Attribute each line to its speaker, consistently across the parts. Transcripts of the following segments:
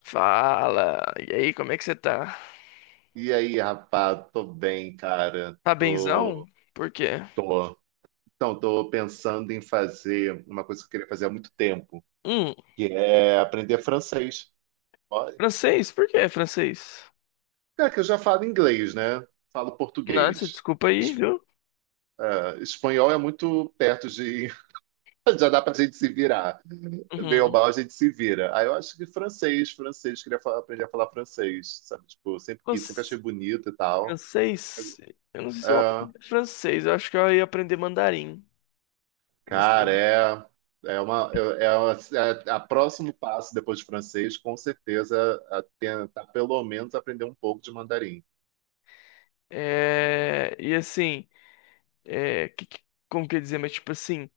Speaker 1: Fala! E aí, como é que você tá?
Speaker 2: E aí, rapaz, tô bem, cara.
Speaker 1: Tá benzão?
Speaker 2: Tô,
Speaker 1: Por quê?
Speaker 2: tô. Então, tô pensando em fazer uma coisa que eu queria fazer há muito tempo,
Speaker 1: Hum,
Speaker 2: que é aprender francês. Olha,
Speaker 1: francês? Por que é francês?
Speaker 2: cara, que eu já falo inglês, né? Falo
Speaker 1: Nossa,
Speaker 2: português.
Speaker 1: desculpa aí,
Speaker 2: Es-
Speaker 1: viu?
Speaker 2: ah, Espanhol é muito perto de. Já dá pra gente se virar. Bem ou
Speaker 1: Uhum.
Speaker 2: mal, a gente se vira. Aí eu acho que francês, francês, aprender a falar francês, sabe? Tipo, sempre
Speaker 1: Fran-
Speaker 2: quis, sempre achei bonito e tal.
Speaker 1: Francês? Eu não sei se eu
Speaker 2: Ah,
Speaker 1: aprendi francês, eu acho que eu ia aprender mandarim. Como
Speaker 2: cara,
Speaker 1: assim?
Speaker 2: é, é uma, é, é uma- é a próximo passo depois de francês, com certeza, a tentar pelo menos aprender um pouco de mandarim.
Speaker 1: E assim, é... que- que- como que eu ia dizer? Mas tipo assim,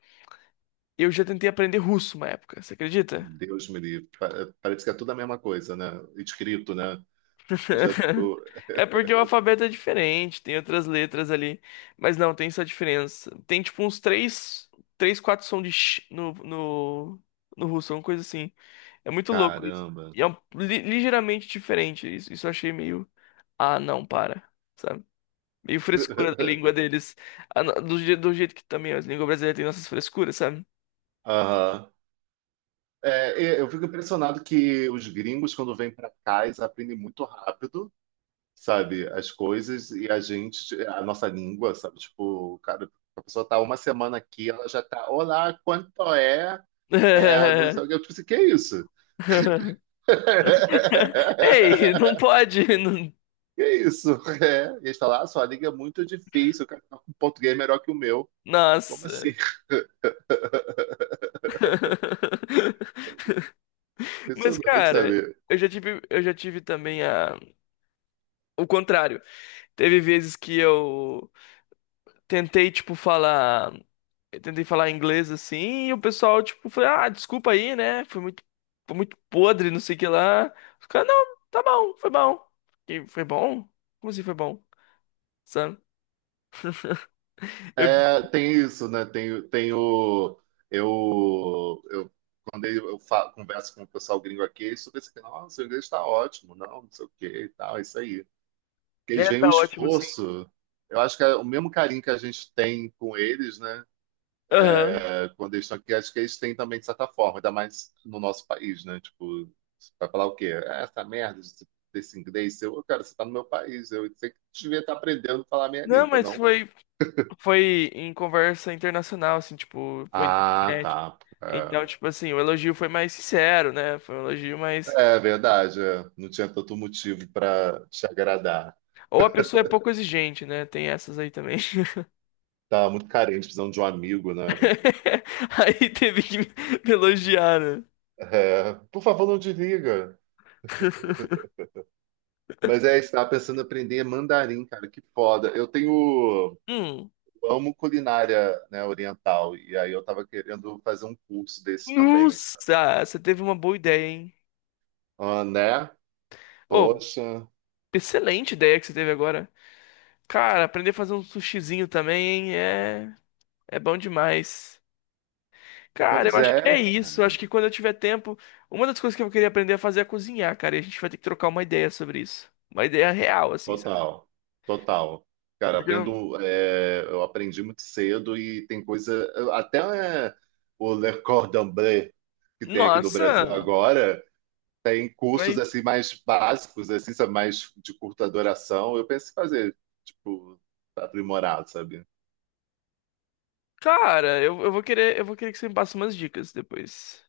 Speaker 1: eu já tentei aprender russo uma época, você acredita?
Speaker 2: Deus me livre. Parece que é tudo a mesma coisa, né? Escrito, né? Eu já, eu-
Speaker 1: É porque o alfabeto é diferente, tem outras letras ali, mas não, tem essa diferença. Tem tipo uns três, três, quatro sons de sh no russo, uma coisa assim. É muito louco isso.
Speaker 2: Caramba.
Speaker 1: E é ligeiramente diferente isso. Isso eu achei meio. Ah, não, para. Sabe? Meio frescura da língua deles. Ah, não, do jeito que também a língua brasileira tem nossas frescuras, sabe?
Speaker 2: Aham. É, eu fico impressionado que os gringos, quando vêm para cá, eles aprendem muito rápido, sabe, as coisas e a gente, a nossa língua, sabe, tipo, cara, a pessoa tá uma semana aqui, ela já tá, olá, quanto é? É, não sei o que. Eu tipo assim, que é isso?
Speaker 1: Ei, não pode.
Speaker 2: Que isso? É. E eles falaram, ah, sua língua é muito difícil, o cara tá com português é melhor que o meu. Como
Speaker 1: Nossa.
Speaker 2: assim?
Speaker 1: Mas,
Speaker 2: Impressionante,
Speaker 1: cara,
Speaker 2: sabe?
Speaker 1: eu já tive também o contrário. Teve vezes que tentei, tipo, falar, eu tentei falar inglês assim, e o pessoal, tipo, foi, ah, desculpa aí, né? Foi muito podre, não sei o que lá. Os caras, não, tá bom, foi bom. E foi bom? Como assim foi bom? Sabe? Eu,
Speaker 2: É, tem isso, né? Tem o. Eu, eu, quando eu converso com o pessoal gringo aqui, eles ficam assim, nossa, seu inglês está ótimo, não, não sei o que e tal, é isso aí. Porque eles
Speaker 1: é,
Speaker 2: veem
Speaker 1: tá
Speaker 2: o
Speaker 1: ótimo, sim.
Speaker 2: esforço. Eu acho que é o mesmo carinho que a gente tem com eles, né?
Speaker 1: Aham.
Speaker 2: É, clandestino, que acho que eles têm também, de certa forma, ainda mais no nosso país, né? Tipo, vai falar o quê? Ah, essa merda desse inglês, eu, cara, você tá no meu país, eu sei que devia estar aprendendo a falar a minha
Speaker 1: Não,
Speaker 2: língua,
Speaker 1: mas
Speaker 2: não?
Speaker 1: foi. Foi em conversa internacional, assim, tipo, foi na
Speaker 2: Ah,
Speaker 1: internet.
Speaker 2: tá.
Speaker 1: Então,
Speaker 2: É,
Speaker 1: tipo assim, o elogio foi mais sincero, né? Foi um elogio mais.
Speaker 2: é verdade, é. Não tinha tanto motivo para te agradar.
Speaker 1: Ou a pessoa é pouco exigente, né? Tem essas aí também.
Speaker 2: Tava muito carente, precisando de um amigo, né?
Speaker 1: Aí teve que me elogiar, né?
Speaker 2: É, por favor, não desliga. Mas é, estava pensando em aprender mandarim, cara, que foda. Eu tenho.
Speaker 1: Hum.
Speaker 2: Amo culinária, né, oriental. E aí eu tava querendo fazer um curso desse também, sabe?
Speaker 1: Nossa, você teve uma boa ideia, hein?
Speaker 2: Ah, né?
Speaker 1: Oh,
Speaker 2: Poxa.
Speaker 1: excelente ideia que você teve agora. Cara, aprender a fazer um sushizinho também, hein? É, é bom demais. Cara, eu
Speaker 2: Pois
Speaker 1: acho que é
Speaker 2: é,
Speaker 1: isso. Eu acho
Speaker 2: cara.
Speaker 1: que quando eu tiver tempo, uma das coisas que eu queria aprender a fazer é cozinhar, cara. E a gente vai ter que trocar uma ideia sobre isso. Uma ideia real, assim, sabe?
Speaker 2: Total. Total. Cara,
Speaker 1: Porque, eu-
Speaker 2: aprendo, é, eu aprendi muito cedo e tem coisa. Até é, o Le Cordon Bleu, que tem aqui do Brasil
Speaker 1: nossa,
Speaker 2: agora, tem cursos
Speaker 1: mas,
Speaker 2: assim mais básicos, assim, sabe, mais de curta duração. Eu penso em fazer, tipo, aprimorado, sabe?
Speaker 1: cara, eu vou querer que você me passe umas dicas depois.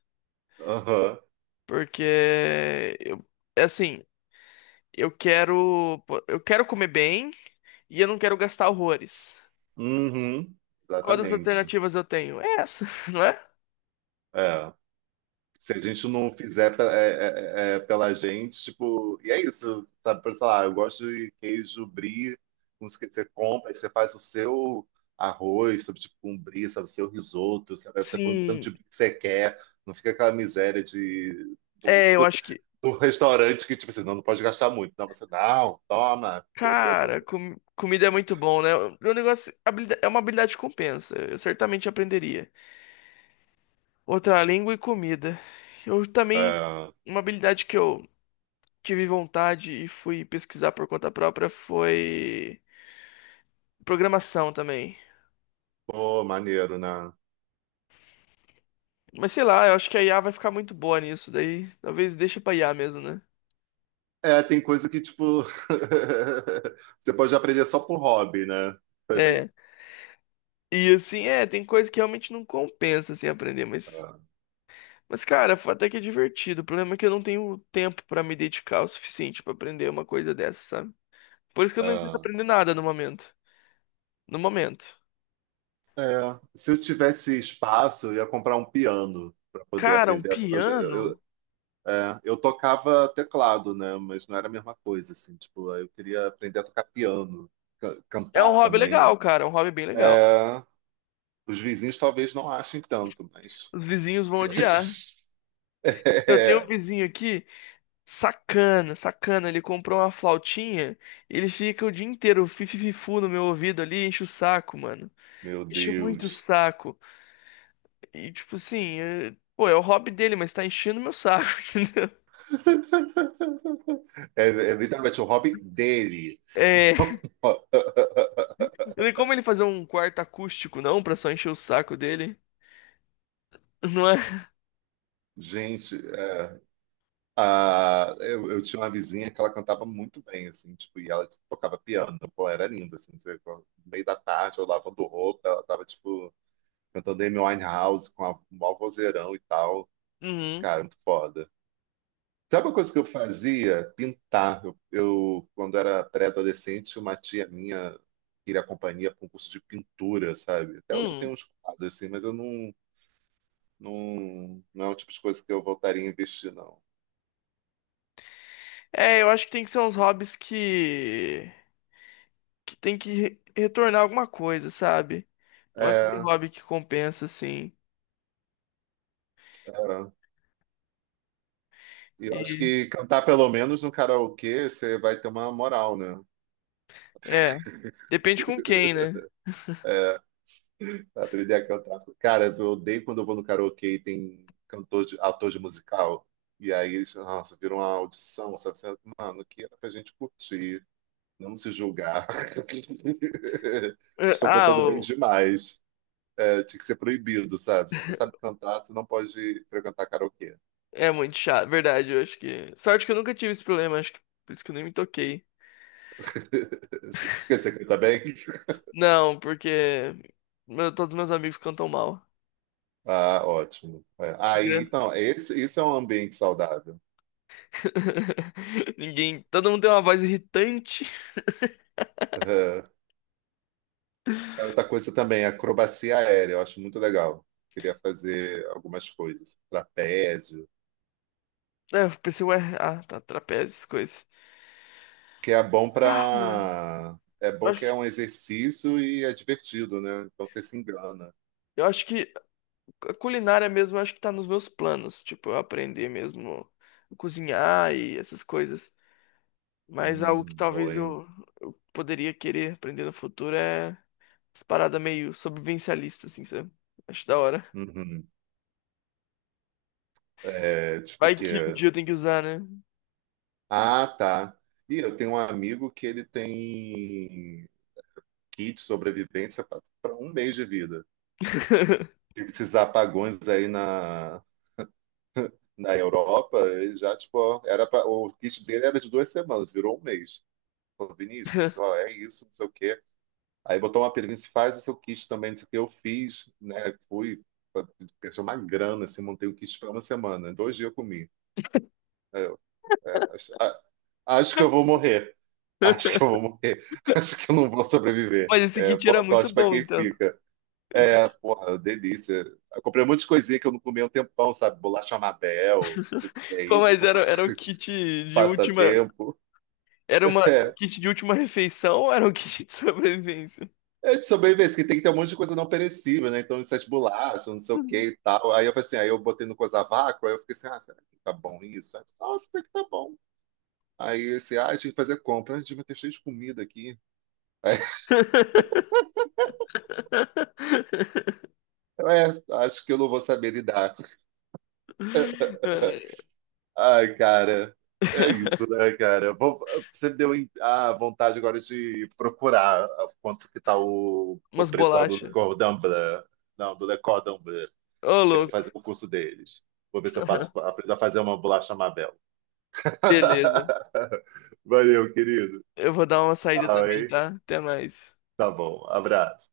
Speaker 2: Aham.
Speaker 1: Porque eu, é assim, eu quero, eu quero comer bem e eu não quero gastar horrores.
Speaker 2: Uhum,
Speaker 1: Quais das
Speaker 2: exatamente.
Speaker 1: alternativas eu tenho? É essa, não é?
Speaker 2: É. Se a gente não fizer pela gente, tipo, e é isso, sabe? Por, sei lá, eu gosto de queijo brie, com os que você compra, aí você faz o seu arroz, sabe? Tipo, um brie, sabe? O seu risoto, sabe? Aí você põe o tanto de
Speaker 1: Sim,
Speaker 2: brie que você quer, não fica aquela miséria de, do,
Speaker 1: é, eu acho que
Speaker 2: do restaurante que, tipo assim, não, não pode gastar muito. Não, você, não, toma.
Speaker 1: cara, comida é muito bom, né? O negócio é uma habilidade que compensa. Eu certamente aprenderia. Outra língua e comida. Eu também,
Speaker 2: É,
Speaker 1: uma habilidade que eu tive vontade e fui pesquisar por conta própria foi programação também.
Speaker 2: pô, maneiro, né?
Speaker 1: Mas sei lá, eu acho que a IA vai ficar muito boa nisso, daí talvez deixe pra IA mesmo, né?
Speaker 2: É, tem coisa que, tipo, você pode aprender só por hobby, né? Sabe?
Speaker 1: É. E assim, é, tem coisa que realmente não compensa assim aprender, mas, cara, foi até que é divertido. O problema é que eu não tenho tempo pra me dedicar o suficiente pra aprender uma coisa dessa, sabe? Por isso que eu
Speaker 2: É.
Speaker 1: não tento
Speaker 2: É.
Speaker 1: aprender nada no momento. No momento.
Speaker 2: É, se eu tivesse espaço, eu ia comprar um piano para poder
Speaker 1: Cara, um
Speaker 2: aprender. A to- Eu, já-
Speaker 1: piano
Speaker 2: eu- é, Eu tocava teclado, né? Mas não era a mesma coisa, assim. Tipo, eu queria aprender a tocar piano,
Speaker 1: é um
Speaker 2: cantar
Speaker 1: hobby
Speaker 2: também.
Speaker 1: legal, cara. É um hobby bem legal.
Speaker 2: É. Os vizinhos talvez não achem tanto, mas.
Speaker 1: Os vizinhos vão odiar. Eu tenho um
Speaker 2: É,
Speaker 1: vizinho aqui, sacana, sacana. Ele comprou uma flautinha, ele fica o dia inteiro fifififu no meu ouvido ali, enche o saco, mano.
Speaker 2: meu
Speaker 1: Enche muito o
Speaker 2: Deus.
Speaker 1: saco. E, tipo assim, pô, é o hobby dele, mas tá enchendo meu saco, entendeu?
Speaker 2: É, é literalmente o hobby dele.
Speaker 1: É. E como ele fazer um quarto acústico, não? Pra só encher o saco dele? Não é?
Speaker 2: Gente, é, eu tinha uma vizinha que ela cantava muito bem, assim, tipo, e ela tocava piano, pô, era linda, assim, no meio da tarde, eu lavando roupa, ela tava, tipo, cantando Amy Winehouse com a, um maior vozeirão e tal, esse
Speaker 1: Uhum,
Speaker 2: cara, é muito foda. Sabe uma coisa que eu fazia? Pintar. Quando era pré-adolescente, uma tia minha queria companhia para um curso de pintura, sabe? Até hoje eu tenho
Speaker 1: uhum.
Speaker 2: uns quadros, assim, mas eu não, não, não é o tipo de coisa que eu voltaria a investir, não.
Speaker 1: É, eu acho que tem que ser uns hobbies que... Que tem que retornar alguma coisa, sabe? Não é qualquer
Speaker 2: É...
Speaker 1: hobby que compensa, assim.
Speaker 2: é. E eu acho
Speaker 1: E...
Speaker 2: que cantar pelo menos no karaokê, você vai ter uma moral, né?
Speaker 1: É, depende com quem, né?
Speaker 2: Pra aprender a cantar. Cara, eu odeio quando eu vou no karaokê e tem cantor de, ator de musical. E aí eles, nossa, viram uma audição, sabe? Você, mano, que era pra gente curtir, não se julgar.
Speaker 1: É,
Speaker 2: Estou
Speaker 1: ah,
Speaker 2: cantando bem demais. É, tinha que ser proibido, sabe? Se você sabe cantar, você não pode frequentar karaokê.
Speaker 1: é muito chato, verdade, eu acho que... Sorte que eu nunca tive esse problema, acho que... Por isso que eu nem me toquei.
Speaker 2: Porque você canta bem?
Speaker 1: Não, porque... todos meus amigos cantam mal.
Speaker 2: Ah, ótimo. É.
Speaker 1: Que
Speaker 2: Aí,
Speaker 1: gra-
Speaker 2: então, esse, isso é um ambiente saudável.
Speaker 1: Ninguém... Todo mundo tem uma voz irritante.
Speaker 2: Aham. Cara, outra coisa também, acrobacia aérea, eu acho muito legal. Queria fazer algumas coisas, trapézio,
Speaker 1: É, eu pensei, ué, ah, tá, trapézios, coisas.
Speaker 2: que é bom
Speaker 1: Ah,
Speaker 2: para, é
Speaker 1: Eu
Speaker 2: bom
Speaker 1: acho,
Speaker 2: que é
Speaker 1: que-
Speaker 2: um exercício e é divertido, né? Então você se engana.
Speaker 1: eu acho que a culinária mesmo, eu acho que tá nos meus planos. Tipo, eu aprender mesmo a cozinhar e essas coisas. Mas algo que
Speaker 2: Bom,
Speaker 1: talvez
Speaker 2: hein?
Speaker 1: eu poderia querer aprender no futuro é as paradas meio sobrevivencialista, assim, sabe? Acho da hora.
Speaker 2: Uhum. É, tipo
Speaker 1: Vai
Speaker 2: que,
Speaker 1: que um dia eu tenho que usar, né?
Speaker 2: ah, tá. E eu tenho um amigo que ele tem kit de sobrevivência para um mês de vida. Tem esses apagões aí na Europa, ele já, tipo, ó, era pra, o kit dele era de 2 semanas, virou um mês. Falou, Vinícius, ó, é isso, não sei o quê. Aí botou uma pergunta, se faz o seu kit também, não sei o quê. Eu fiz, né? Fui, pensei uma grana, assim, montei o kit para uma semana. Em 2 dias eu comi. Aí eu, é, acho, a- acho que eu vou morrer. Acho que eu vou morrer. Acho que eu não vou
Speaker 1: Mas
Speaker 2: sobreviver.
Speaker 1: esse
Speaker 2: É,
Speaker 1: kit era
Speaker 2: boa
Speaker 1: muito
Speaker 2: sorte para
Speaker 1: bom,
Speaker 2: quem
Speaker 1: então.
Speaker 2: fica.
Speaker 1: Esse...
Speaker 2: É, porra, delícia. Eu comprei um monte de coisinha que eu não comia há um tempão, sabe? Bolacha Mabel,
Speaker 1: Pô,
Speaker 2: é, tipo,
Speaker 1: era o kit de última.
Speaker 2: passatempo.
Speaker 1: Era uma um
Speaker 2: É,
Speaker 1: kit de última refeição ou era um kit de sobrevivência?
Speaker 2: é de sobrevivência, que tem que ter um monte de coisa não perecível, né? Então, essas bolachas, não sei o que e tal. Aí eu falei assim, aí eu botei no coisa vácuo, aí eu fiquei assim, ah, será que tá bom isso? Aí, eu falei, nossa, até que tá bom. Aí assim, ah, tinha que fazer compra, ah, devia ter cheio de comida aqui. Aí, eu, acho que eu não vou saber lidar.
Speaker 1: Ai.
Speaker 2: Ai, cara, é isso, né, cara? Você me deu a vontade agora de procurar quanto que tá o,
Speaker 1: Umas
Speaker 2: preço lá do
Speaker 1: bolachas.
Speaker 2: Cordon Bleu. Não, do Le Cordon Bleu.
Speaker 1: Ô,
Speaker 2: Quero
Speaker 1: louco.
Speaker 2: fazer o curso deles. Vou ver se eu faço, aprendo a fazer uma bolacha Mabel.
Speaker 1: Beleza.
Speaker 2: Valeu, querido.
Speaker 1: Eu vou dar uma saída
Speaker 2: Tchau,
Speaker 1: também,
Speaker 2: hein?
Speaker 1: tá? Até mais.
Speaker 2: Tá bom. Abraço.